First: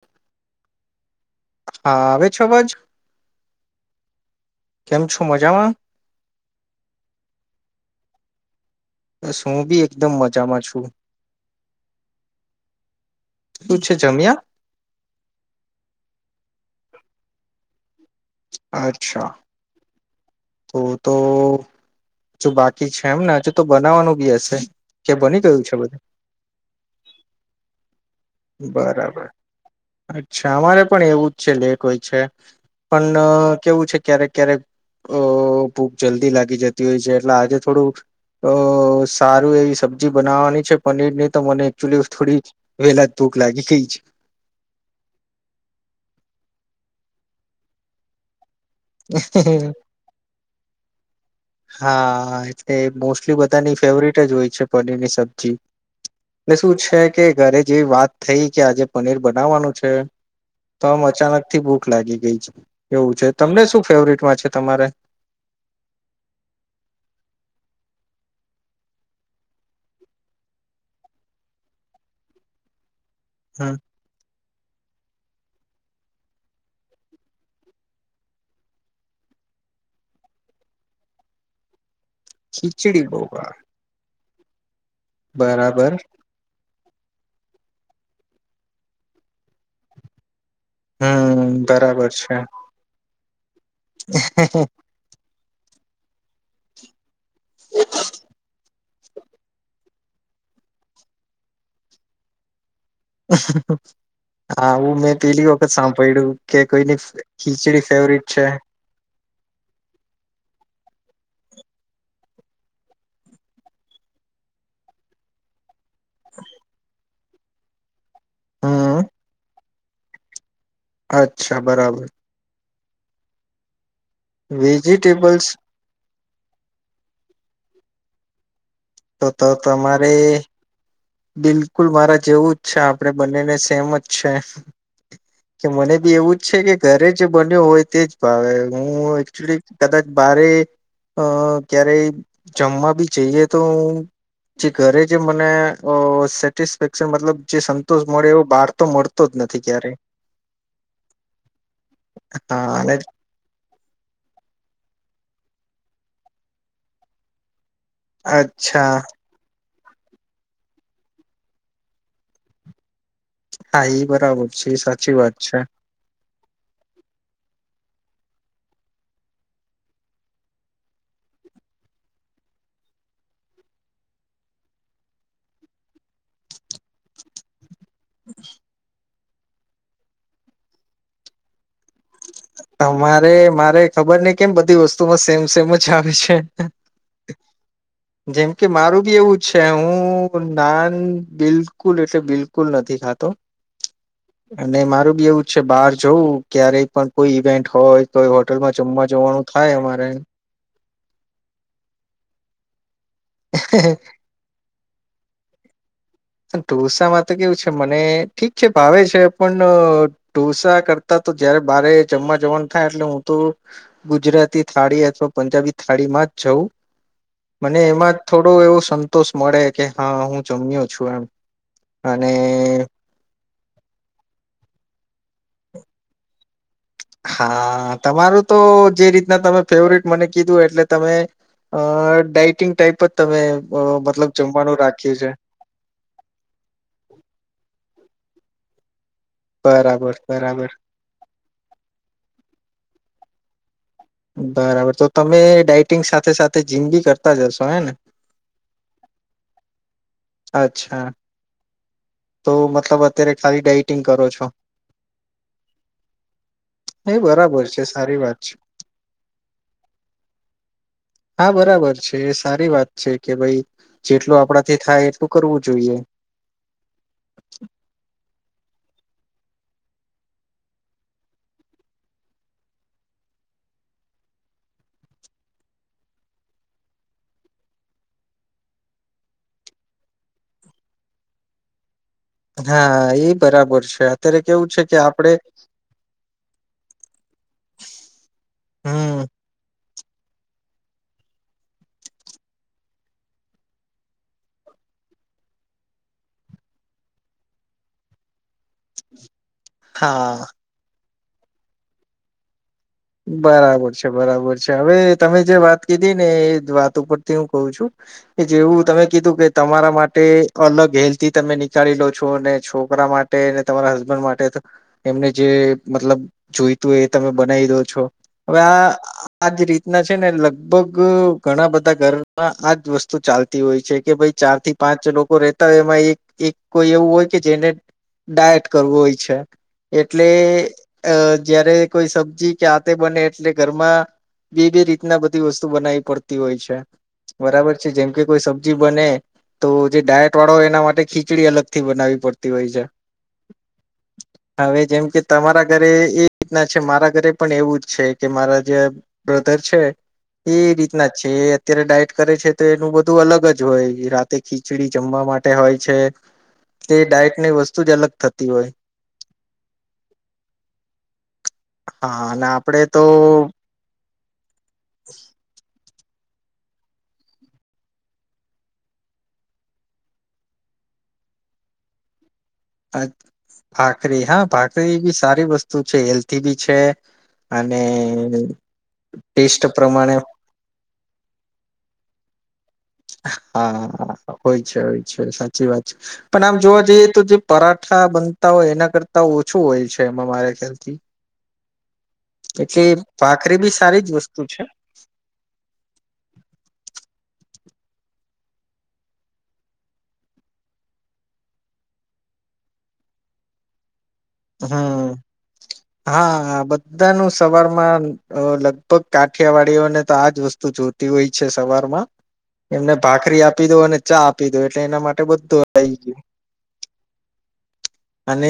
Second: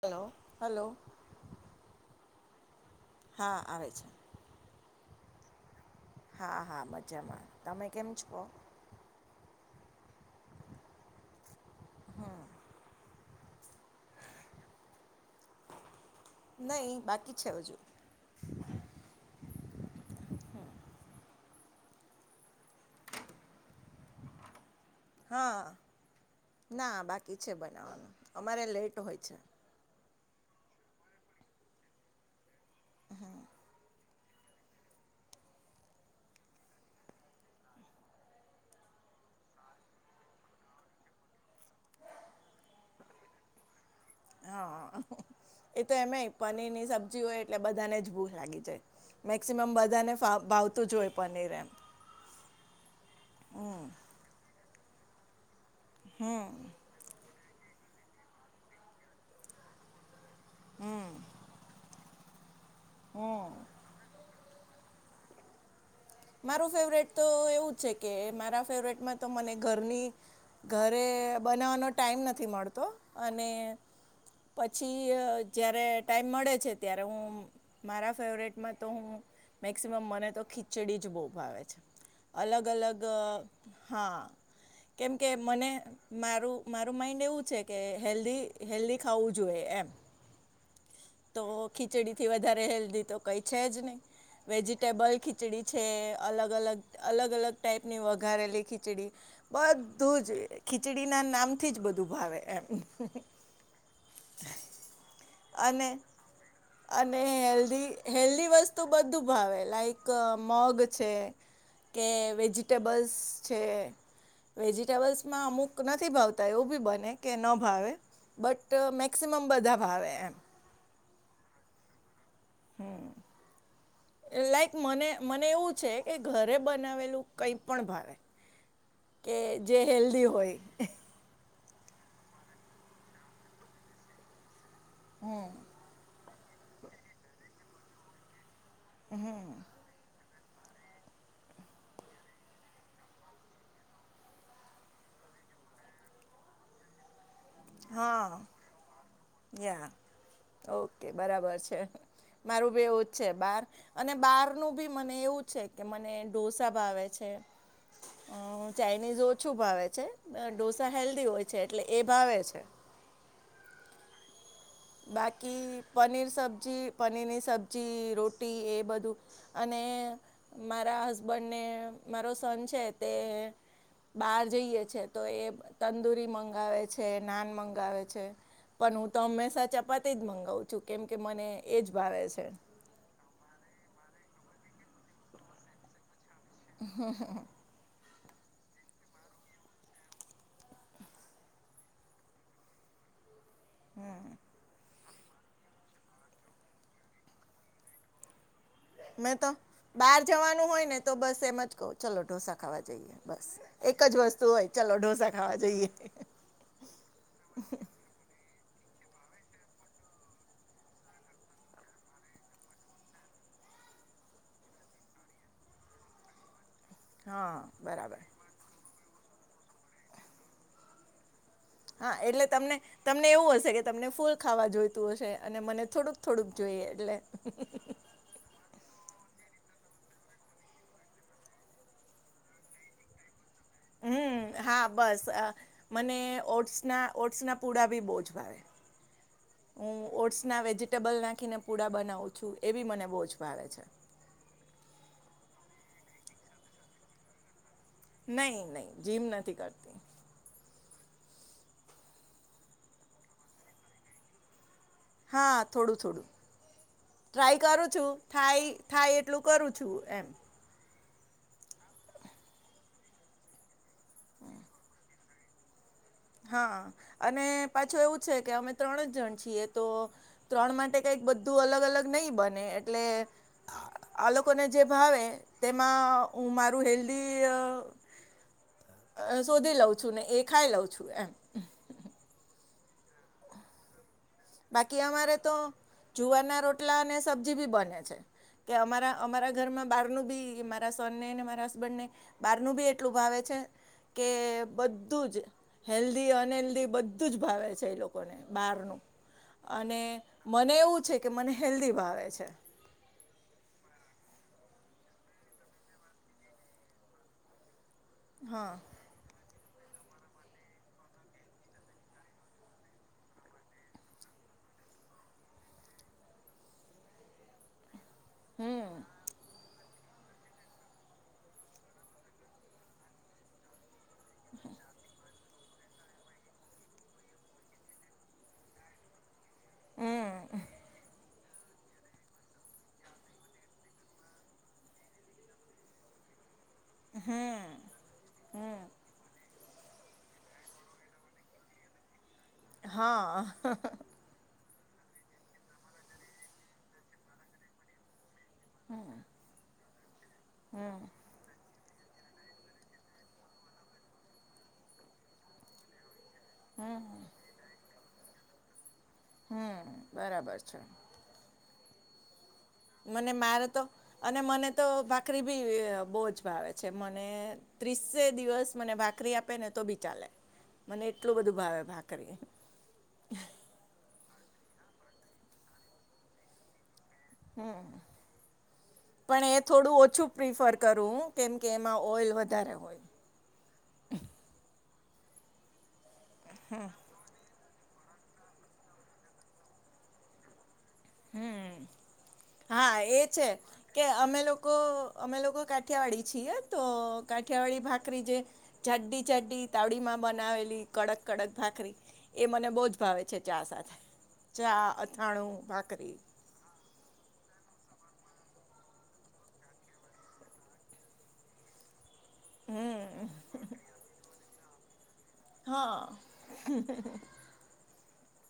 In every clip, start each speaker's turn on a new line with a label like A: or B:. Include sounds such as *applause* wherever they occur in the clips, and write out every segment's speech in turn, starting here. A: Hello hello! '
B: હા આવે છે અવાજ
A: હા આવે છે.
B: કેમ છો મજામાં?
A: હા હા મજામાં, તમે કેમ છો?
B: હું બી એકદમ મજામાં છું. શું છે જમિયા?
A: બાકી છે હજુ.
B: અચ્છા! તો તો, જો બાકી છે એમને હજ તો બનાવવાનું બી હશે.? કે બની
A: હા,
B: ગયું છે બધું
A: ના બાકી છે બનાવવાનું. અમારે લેટ હોય
B: બરાબર
A: છે.
B: અચ્છા અમારે પણ એવું જ છે, લેટ હોય છે, પણ કેવું છે? ક્યારેક ક્યારેક અ ભૂખ જલ્દી લાગી જતી હોય છે. એટલે આજે થોડું, અ સારું એવી સબ્જી બનાવવાની છે. પનીરની તો, મને એકચુલી થોડી વહેલા જ ભૂખ લાગી ગઈ છે.
A: હા, એ તો એમે ય પનીર ની સબ્જી હોય, એટલે બધાને જ ભૂખ લાગે. મેક્સિમમ બધાને ફા ભાવતું જ હોય પનીર. એમ
B: હા, આઆ એટલે મોસ્ટલી બધાની ફેવરિટ જ હોય છે, પનીરની સબ્જી.
A: હમ
B: ને શું છે? કે ઘરે જેવી વાત થઈ કે આજે પનીર બનાવવાનું છે. તો આમ અચાનક થી ભૂખ લાગી ગઈ છે. એવું છે.
A: હમ
B: તમને શું ફેવરિટમાં છે.? તમારે?
A: માર ફેવરરટ તો એવું છે કે, મારા ફેવરીટમાં તો મને ઘરની ઘરે બનાવવાનો ટાઈમ નથી મળતો, અને
B: હમ
A: પછી અ જ્યારે ટાઈમ મળે છે, ત્યારે હું મારા ફેવરીટમાં તો હું મેક્સિમમ મને તો ખીચડી જ બહુ ભાવે છે. અલગ અલગ
B: ખીચડી બહુ ભાવે
A: હા, કેમકે, મને
B: બરાબર
A: મારું! મારું માઇન્ડ એવું છે કે, હેલ્ધી હેલ્ધી ખાવું જોઈએ એમ. તો
B: હમ બરાબર
A: ખીચડી થી
B: છે
A: વધારે હેલ્ધી તો કઈ છે જ નહી. વેજીિટેબલ ખી ખીચડી છે. અલગ અલગ, અલગ અલગ ટાઈપ ની વઘારેલી ખીચડી. બધું જ, ખીચડી ના નામથી જ બધું ભાવે એમ
B: *inaudible* આવુ મેં પેલી વખત
A: અને
B: સાંભળ્યું કે કોઈની
A: અને
B: ખીચડી
A: હેલ્ધી
B: ફેવરિટ છે.
A: હેલ્ધી વસ્તુ બધું ભાવે લાઈક અ મગ છે, કે વેજીિટેબલ્સ છે. વેજીિટેબલ્સ માં અમુક નથી ભાવતા એવું બી બને કે ન ભાવે. બટ
B: હમ
A: મેક્સિમમ બધા ભાવે એમ.
B: અચ્છા બરાબર.
A: હમ. લાઈક મને
B: વેજીિટેબલ્સ
A: મને એવું છે કે ઘરે બનાવેલું કઈ પણ ભાવે.
B: તો
A: કે
B: તો
A: જે
B: તમારે
A: હેલ્ધી હોય.
B: બિલકુલ મારા જેવું જ છે આપડે બંનેને સેમ જ છે. કે મને બી એવું જ છે કે ઘરે જે બન્યુ હોય તે જ ભાવે. હું એક્ચુલી કદાચ બારે, અ ક્યારેય જમવા બી જઈએ તો હું જે ઘરે જે મને અ સેટિસ્ફેક્શન મતલબ જે સંતોષ મળે
A: હા
B: એવો બહાર તો મળ મળતો જ નથી
A: યા
B: ક્યારેય.
A: ઓકે બરાબર છે. મારું
B: હા
A: બી
B: અને
A: એવું જ છે બાર અને બાર નું બી મને એવું જ છે કે મને ઢોસા ભાવે છે, અ
B: અચ્છા
A: ચાઇનીઝ ઓછું ભાવે. છે ઢોસા હેલ્ધી હોય છે એટલે એ ભાવે છે.
B: હા એ બરાબર. છે સાચી વાત છે
A: બાકી પનીર સબ્જી પનીર ની સબ જી રોટી એ બધું અને મારા હસબન્ડને મારો સન છે તે બહાર જઈએ છે તો એ તંદુરી મંગાવે છે નાન મંગ ગાવે છે, પણ હું તો હંમેશા ચપાતી જ મંગાવું છું કેમ કે મને એજ
B: તમારે મારે ખબર નહિ કેમ બધી વસ્તુમાં સેમ સેમ જ આવે છે.
A: હ *unintelligible*
B: જેમ કે મારું બી એવું જ છે હું નાન બિલકુલ એટલે બિલકુલ નથી ખા ખાતો. અને મારું બી એવું છે બહાર જવું ક્યારેય પણ કોઈ ઈવેન્ટ હોય તો હોટલમાં જમવા
A: મેં
B: જવાનું
A: તો,
B: થાય અમારે
A: બહાર જવાનું હોય ને તો બસ એમ જ કહ ચલો ઢોસા ખાવા જઈએ. બસ એક જ વસ્તુ હોય ચાલ ઢોસા ખાવા જઈએ.
B: ટુલસામાં તો કેવું છે મને ઠીક ચ ભાવે છે પણ ઢોસા કરતા તો જયારે બારે જમવા જવાનું થાય એટલે હું તો ગુજરાતી થાળી અથવા પંજાબી થાળી માં જ જવું.
A: હા બરાબર.
B: એવો સંતોષ મળે કે હા હું જમ્યો છું એમ.
A: હા
B: અને
A: એટલે તમને, તમને એવું હશે કે તમને ફૂલ ખાવા જોઈતું હશે અને મને થોડુંક થોડુંક જોઈએ એટલે
B: હા તમારું તો જે રીતે તમે ફેવરેટ મને કીધું એટલે તમે, અ ડાઈટિંગ ટાઈપ જ તમે અ મતલબ
A: હમ
B: જમવાનું
A: હા
B: રાખ્યું
A: બસ,
B: છે
A: મને ઓટ્સ ના ઓટ્સ ના પુડા ભી બો જ હું
B: બરાબર
A: ઓટ્સ ના
B: બરાબર
A: વેજીિટેબલ નાખીને પૂડા બનાવું છું. છું એ બી મને બહુ જ ભાવે છે.
B: બરાબર તો તમે ડઇટિંગ સાથે સાથે જીમ બી કરતા જશો હે ને.
A: નહી નહી જીમ નથી કરતી.
B: અચ્છા, તો મતલબ અત્યારે ખાલી ડઇટિંગ કરો છો.
A: હા થોડું થોડું.
B: એ
A: ટ્રાય
B: બરાબર છે
A: કરું છું
B: સારી વાત છે
A: થાય થાય એટલું કરું છું એમ.
B: હા બરાબર છે એ સારી વાત છે કે ભાઈ જેટલું આપડાથી થાય ું કરવું જોઈએ.
A: હા અને પાછું એવું છે કે અમે ત્રણ જ જણ તો ત્રણ માટે કક બધું અલગ અલગ નહી બને એટલે લોકોને જે ભાવે તેમાં હ મારું હેલ્ધ
B: *inaudible*
A: શોધી લઉં છું ને એ ખાઈ લઉં છું એમ
B: હા એ બરાબર છે અત્યારે કેવું છે કે
A: બાકી
B: આપડે
A: અમારે તો જુવારના રોટલા અને સબ્જી બી બને છે. કે અમારા
B: હમ
A: અમારા ઘરમાં બહારનું બી મારા સનને ને મારા હસબન્ડને બારનું બી એટલું ભાવે છે. કે બધું જ હેલ્ધી અનહેલ્ધી બધું જ ભાવે છે એ લોકોને બહારનું અને
B: હા
A: મને એવું છે કે મને હેલ્ધી ભાવે છે.
B: બરાબર છે બરાબર છે હવે તમે જે વાત કીધી ને એ વાત ઉપરથી હું કઉ છું. કે
A: હા
B: જેવું તમે કીધું કે તમારા માટે અલગ હેલ્થી તમે નીકાળી લો છો છોકરા માટે ને તમારા હસબન્ડ માટે એમને જે મતલબ જોઈતું હોય એ તમે બનાવી દો હવે
A: હમ
B: આ આજ રીતે રી ના છે ને લગભગ ઘણા બધા ઘરમાં આજ વસ્તુ ચાલતી હોય છે. કે ભાઈ ચાર થી પાંચ લોકો રહે. તો એમાં એક એક કોઈ એવું હોય કે જેને ડાયટ કરવું હોય છે. એટલે
A: હમ
B: અ જયારે કોઈ સબ્જી કેતે બને એટલે ઘરમાં બે બે રીતના બધી વસ્તુ બનાવી પડતી હોય છે. બરાબર છે જેમ કે કોઈ સબ્જી
A: હમ
B: બને તો જે ડાયટ વાળો હોય એના માટે ખીચડી અલગથી બનાવી પડતી. હોય છે
A: હા
B: હવે જેમ કે તમારા ઘરે એ રીતના છે મારા ઘરે પણ એવું જ છે. કે મારા જે બ્રધર છે એ રીતના છે. અત્યારે ડાયટ કરે છે તો એનું બધું અલગ જ હોય રાતે ખીચડી જમવા માટે હોય છે. તે ડાયટ ની વસ્તુ જ અલગ થતી હોય.
A: હમ બરાબર છે
B: હા ના
A: મને મારે તો અને મને તો ભાખરી બી બહુજ ભાવે છે મને ત્રીસે દિવસ મને ભાખરી આપે ને તો બી ચાલે મને એટલું બધું ભાવે ભા કરીરી
B: ભાખરી હા ભાખરી બી સારી વસ્તુ છે હેલ્થી બી છે. અને
A: પણ
B: ટેસ્ટ
A: એ થોડું
B: પ્રમાણે
A: ઓછું પ્રિફર કરું કેમકે એમાં ઓઈલ વધારે હોય
B: હા હોય છે હોય છે સાચી વાત છે પણ આમ જોવા જઈએ તો જે પરાઠા બનતા હોય એના કરતા ઓછું હોય છે એમાં મારા ખ્યાલથી
A: હમ
B: એક
A: હા એ છે કે અમે લોકો અમે લોકો કાઠિયાવાડી છીએ તો વાળી ભાખરી જે જાડડી જાડડી તાવડીમાં બનાવેલી કડક કડક ભાખરી મને બહ જ ભાવે છે ચા સાથે ચા
B: હમ
A: અથાણું ભાખરી
B: હા બધા ન સવાર માં લગભગ કાઠિયાવાડીઓને તો આજ વસ્તુ જોત હોય છે સવારમાં એમને
A: હમ
B: ભાખરી આપી દો અને ચા આપી દો એટલે એના માટે બધું આવી
A: હા
B: ગયું અને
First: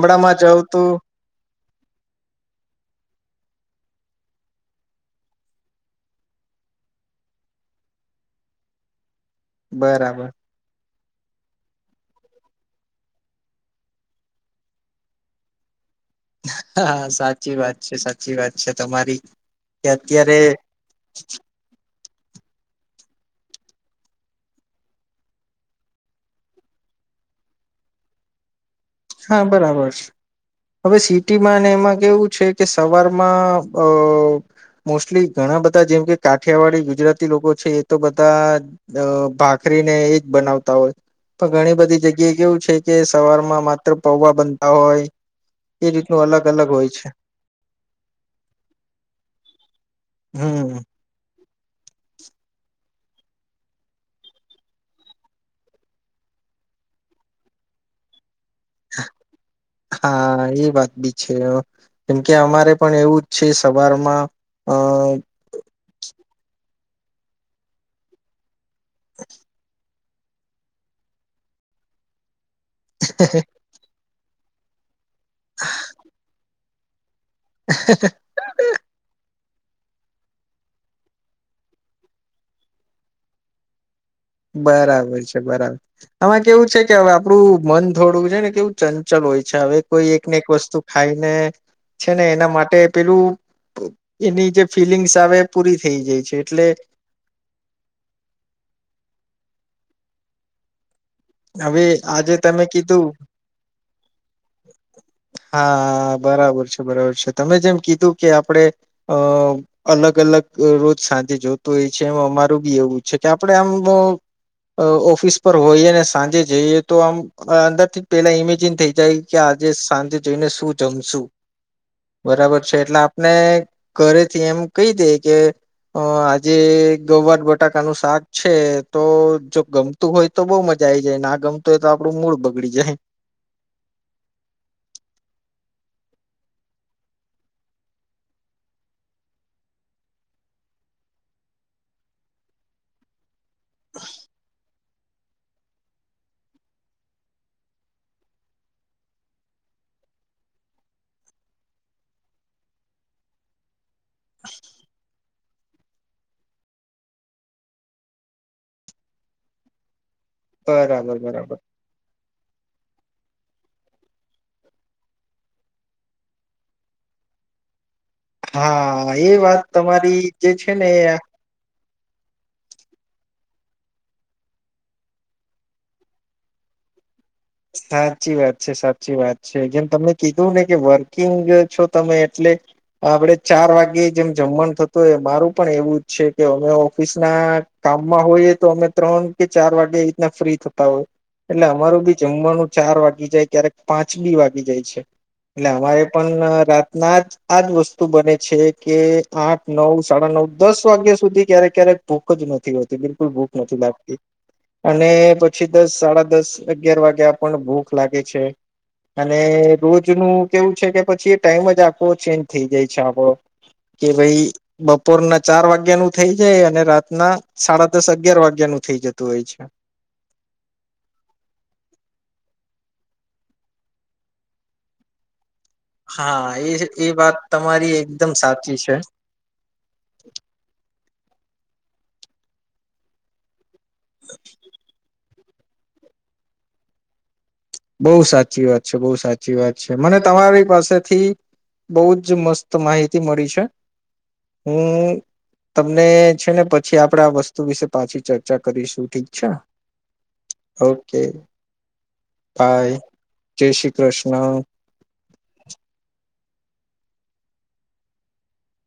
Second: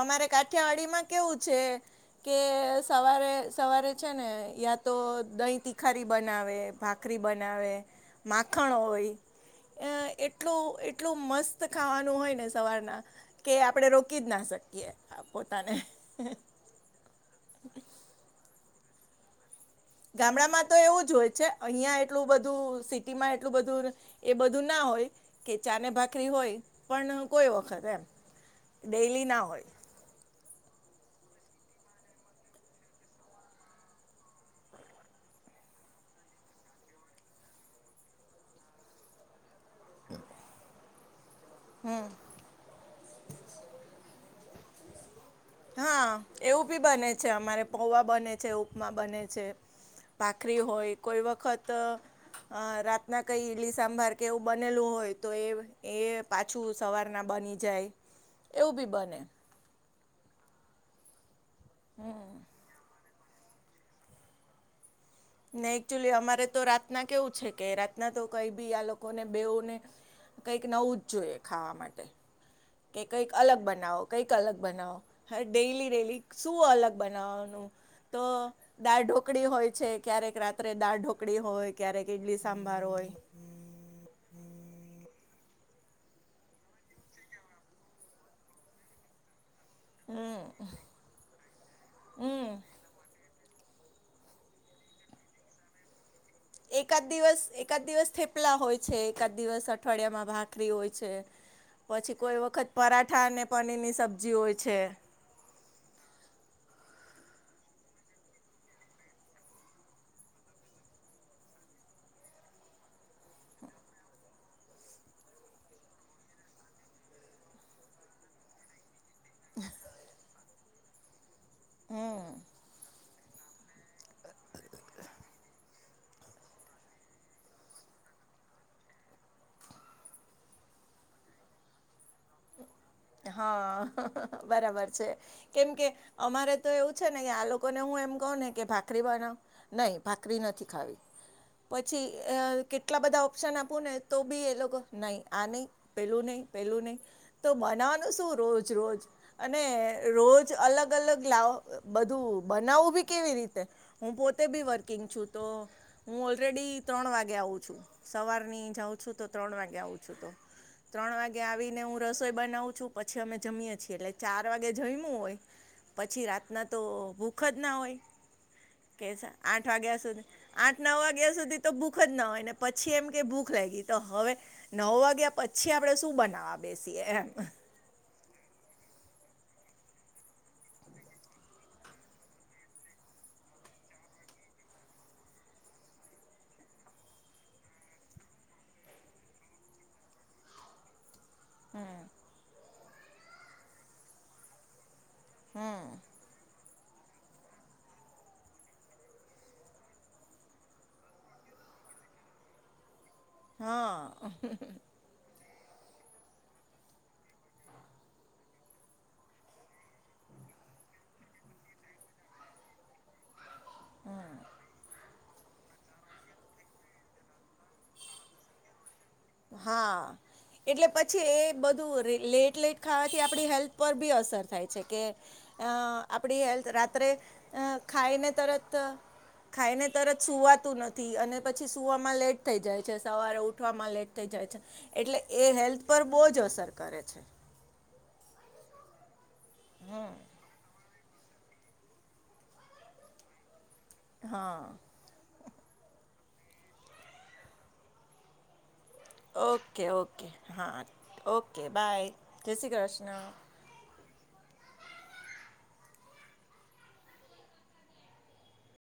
A: અમારે
B: જાવ તો
A: કાઠિયાવાડી માં કેવું છે કે સવારે સવારે છે ને યા તો દહી તિખારી બનાવે ભાખરી બનાવે માખણો હોય અ
B: બરાબર
A: એટલું એટલું મસ્ત ખાવાનું હોય ને સવારના કે આપડે ર કી જ ના શકીએ પોતાને
B: હા સાચી વાત છે સાચી વાત છે તમારી કે અત્યારે
A: ગામડામાં તો એવું જ હોય છે અહિયાં એટલું બધું સિટીમાં એટલું બધું એ બધું ના હોય કે ચાને ભાખરી હોય પણ કોઈ વખત એમ ડેઈલી
B: હા
A: ના હોય
B: બરાબર હવે સીટ. ટીમાં અને એમાં કેવું છે કે સવારમાં અ મોસ્ટલી ઘણા બધા જેમ કે કાઠિયાવાડી ગુજરાતી લોકો છે એ તો બધા ભાગ આખરી ને એજ બનાવતા હોય પણ ઘણી બધી
A: હમ
B: જગ્યાએ કેવું છે કે સવાર માં માત્ર પૌવા બનતા હોય એ
A: હા
B: રીતનું અલગ
A: એવું
B: અલગ
A: બી
B: હોય
A: બને છે અમારે પોૌવા બને છે ઉપમા બને છે. ભાખરી
B: હમ
A: હોય કોઈ વખત. અ રાતના કઈ ઈડલી સાંભાર કે એવું બનેલું હોય તો એ એ પાછું સવારના. બની જાય એવું બી બને
B: હા એ વાત બી છે કેમકે અમારે પણ એવું છે સવારમાં અ
A: ને એકચુલી અમારે તો રાતના કેવું છે કે રાતના તો કઈ બી આ લોકોને બેઓને કઈક નવું જ જોઈએ ખાવા માટે કે કઈક અલગ બનાવો કંઈક અલગ બનાવો હ ડેઈલી ડેલી શું અલગ બનાવાનું તો દાઢો ઢોકડી હોય છે ક્યારેક રાત્રે દાળ ઢોકળી હોય ક્યારેક ઈડલી સાંભાર હોય.
B: *inaudible* બરાબર છે બરાબર આમાં કેવું છે કે હવે આપડું મન થોડું છે ને કેવું ચંચલ હોય છે. અચ્છા હવે કોઈ એકને
A: હમ
B: એક વસ્તુ ખાઈને છે ને એના
A: હમ
B: માટે પેલું. એની જે ફિલિંગ્સ આવે પૂરી થઈ જાય છે. એટલે
A: એકાદ દિવસ એકાદ દિવસ થેપલા હોય છે એકાદ દિવસ અઠવાડિયામાં ભાખરી હોય છે.
B: હવે
A: પછી
B: આજે
A: કોઈ
B: તમે
A: વખત
B: કીધું
A: પરાઠા અને પનીર ની સબ્જી હોય છે
B: હા બરાબર છે બરાબર છે. તમે જેમ કીધું કે આપડે અ અલગ અલગ રોજ સાંજે જોતું હોય છે એ મારું બી એવું છે કે આપડે આમ ઓફિસ પર હોઈને સાંજે જઈએ તો આમ અંદર થી પેલા ઈમેજિન થઇ જાય. કે આજે સાંજે જઈને શું જમશું બરાબર છે એટલે આપને ઘરેથી એમ કઈ દ કે અ આજે ગૌબર બટાકાનું શાક છે તો જો ગમતું હોય તો બઉ મ જાય જાય ના ગમતોું હોય તો આપડું મૂળ બગડી જાય.
A: હા બરાબર છે કેમ કે અમારે તો એવું છે ને કે આ લોકોને હું એમ કહ ને કે ભાખરી બનાવ નહી ભાખરી નથી ખાવી. પછી કેટલા બધા આપને તો બી એ લોકો નહી આ નહી પેલું નહી પેલું નહી તો બ રોજ રજ અને રોજ અલગ અલગ લ બું બ આવું બી કેવી રીતે હું પોતે બી વર્કિંગ છું. તો હું ઓલરેડી ત્રણ વાગે આવું છું સવારની જાઉં છું તો ત્રણ વાગે આવું છું. ત્રણ
B: બરાબર
A: વાગે
B: બરાબર
A: આવીને હું રસોઈ બનાવ. પછી અમે જમીએ છીએ એટલે ચાર વાગે જયું હોય. પછી રાતના તો ભૂખ જ ના હોય.
B: હા.
A: કે
B: એ વાત
A: આઠ વાગ્યા
B: તમારી
A: સુધી
B: જે છે
A: આઠ
B: ને
A: નવ
B: એ
A: વાગ્યા સુધી તો ભૂખ જ ના હોય ને પછી એમ કે ભૂખ લ તો હવે નવ વાગ્યા પછી આપણે શું બનાવા બેસીએ એમ
B: સાચી વાત છે સાચી વાત છે જેમ તમે કીધું ને કે વર્કિંગ છો તમે એટલે આપડે ચાર વાગ્યે જેમ જમનુ થતું હોય મારું પણ એવું જ છે કે અમે ઓફિસ ના કામમાં હોઈએ તો અમે ત્રણ કે ચાર વાગે એ રીતના ફ્રી થતા હોય. એટલે અમારું બી જમવાનું ચાર વાગી જાય ત્યારે પાંચ બી વાગી જાય છે. એટલે
A: હમ
B: અમારે પણ રાત ના આજ વસ્તુ બને છે કે આઠ નવ સાડા નવ દસ વાગ્યા સુધી ક્યારેક ક્યારેક ભૂખ જ નથી હોતી બિલકુલ ભૂખ નથી લાગતી
A: હા
B: અને પછી દસ સાડા દસ અગિયાર વાગ્યા પણ ભૂખ લાગે છે. અને રોજ ન કેવું છે કે પછી ટાઈમ જ આખો ચેન્જ થઈ જાય છે આપણો. કે ભાઈ બપોરના ચાર વાગ્યા નું થઈ જાય અને રાતના સાડા દસ અગિયાર વાગ્યા નું થઈ જત
A: હા એટલે પછી એ બધું લેટ લેટ ખાવાથી આપડી હેલ્થ પર બી અસર થાય છે કે. આપણી
B: હા એ
A: હેલ્થ
B: એ
A: રાત્રે
B: વાત
A: અ
B: તમારી
A: ખાઈને
B: એકદમ
A: તરત
B: સાચી છે.
A: ખાઈને તરત સુવાતું નથી અને પછી સુવામાં લેટ થઈ જાય છે સવારે ઉઠવામાં લેટ થઈ જાય છે એટલે એ હેલ્થ પર બહુ જ અસર કરે છે.
B: બહુ સાચી વાત છે બહુ સાચી વાત છે મને તમારી પાસે થી બહુ જ મસ્ત માહિતી મળી છે
A: હા
B: હું તમને છે ને પછી આપડે આ વસ્તુ વિશે પાછી ચર્ચા કરીશું ઠીક છે
A: ઓકે ઓકે હા ઓકે બાય જય શ્રી
B: બાય.
A: કૃષ્ણ.
B: જય શ્રી કૃષ્ણ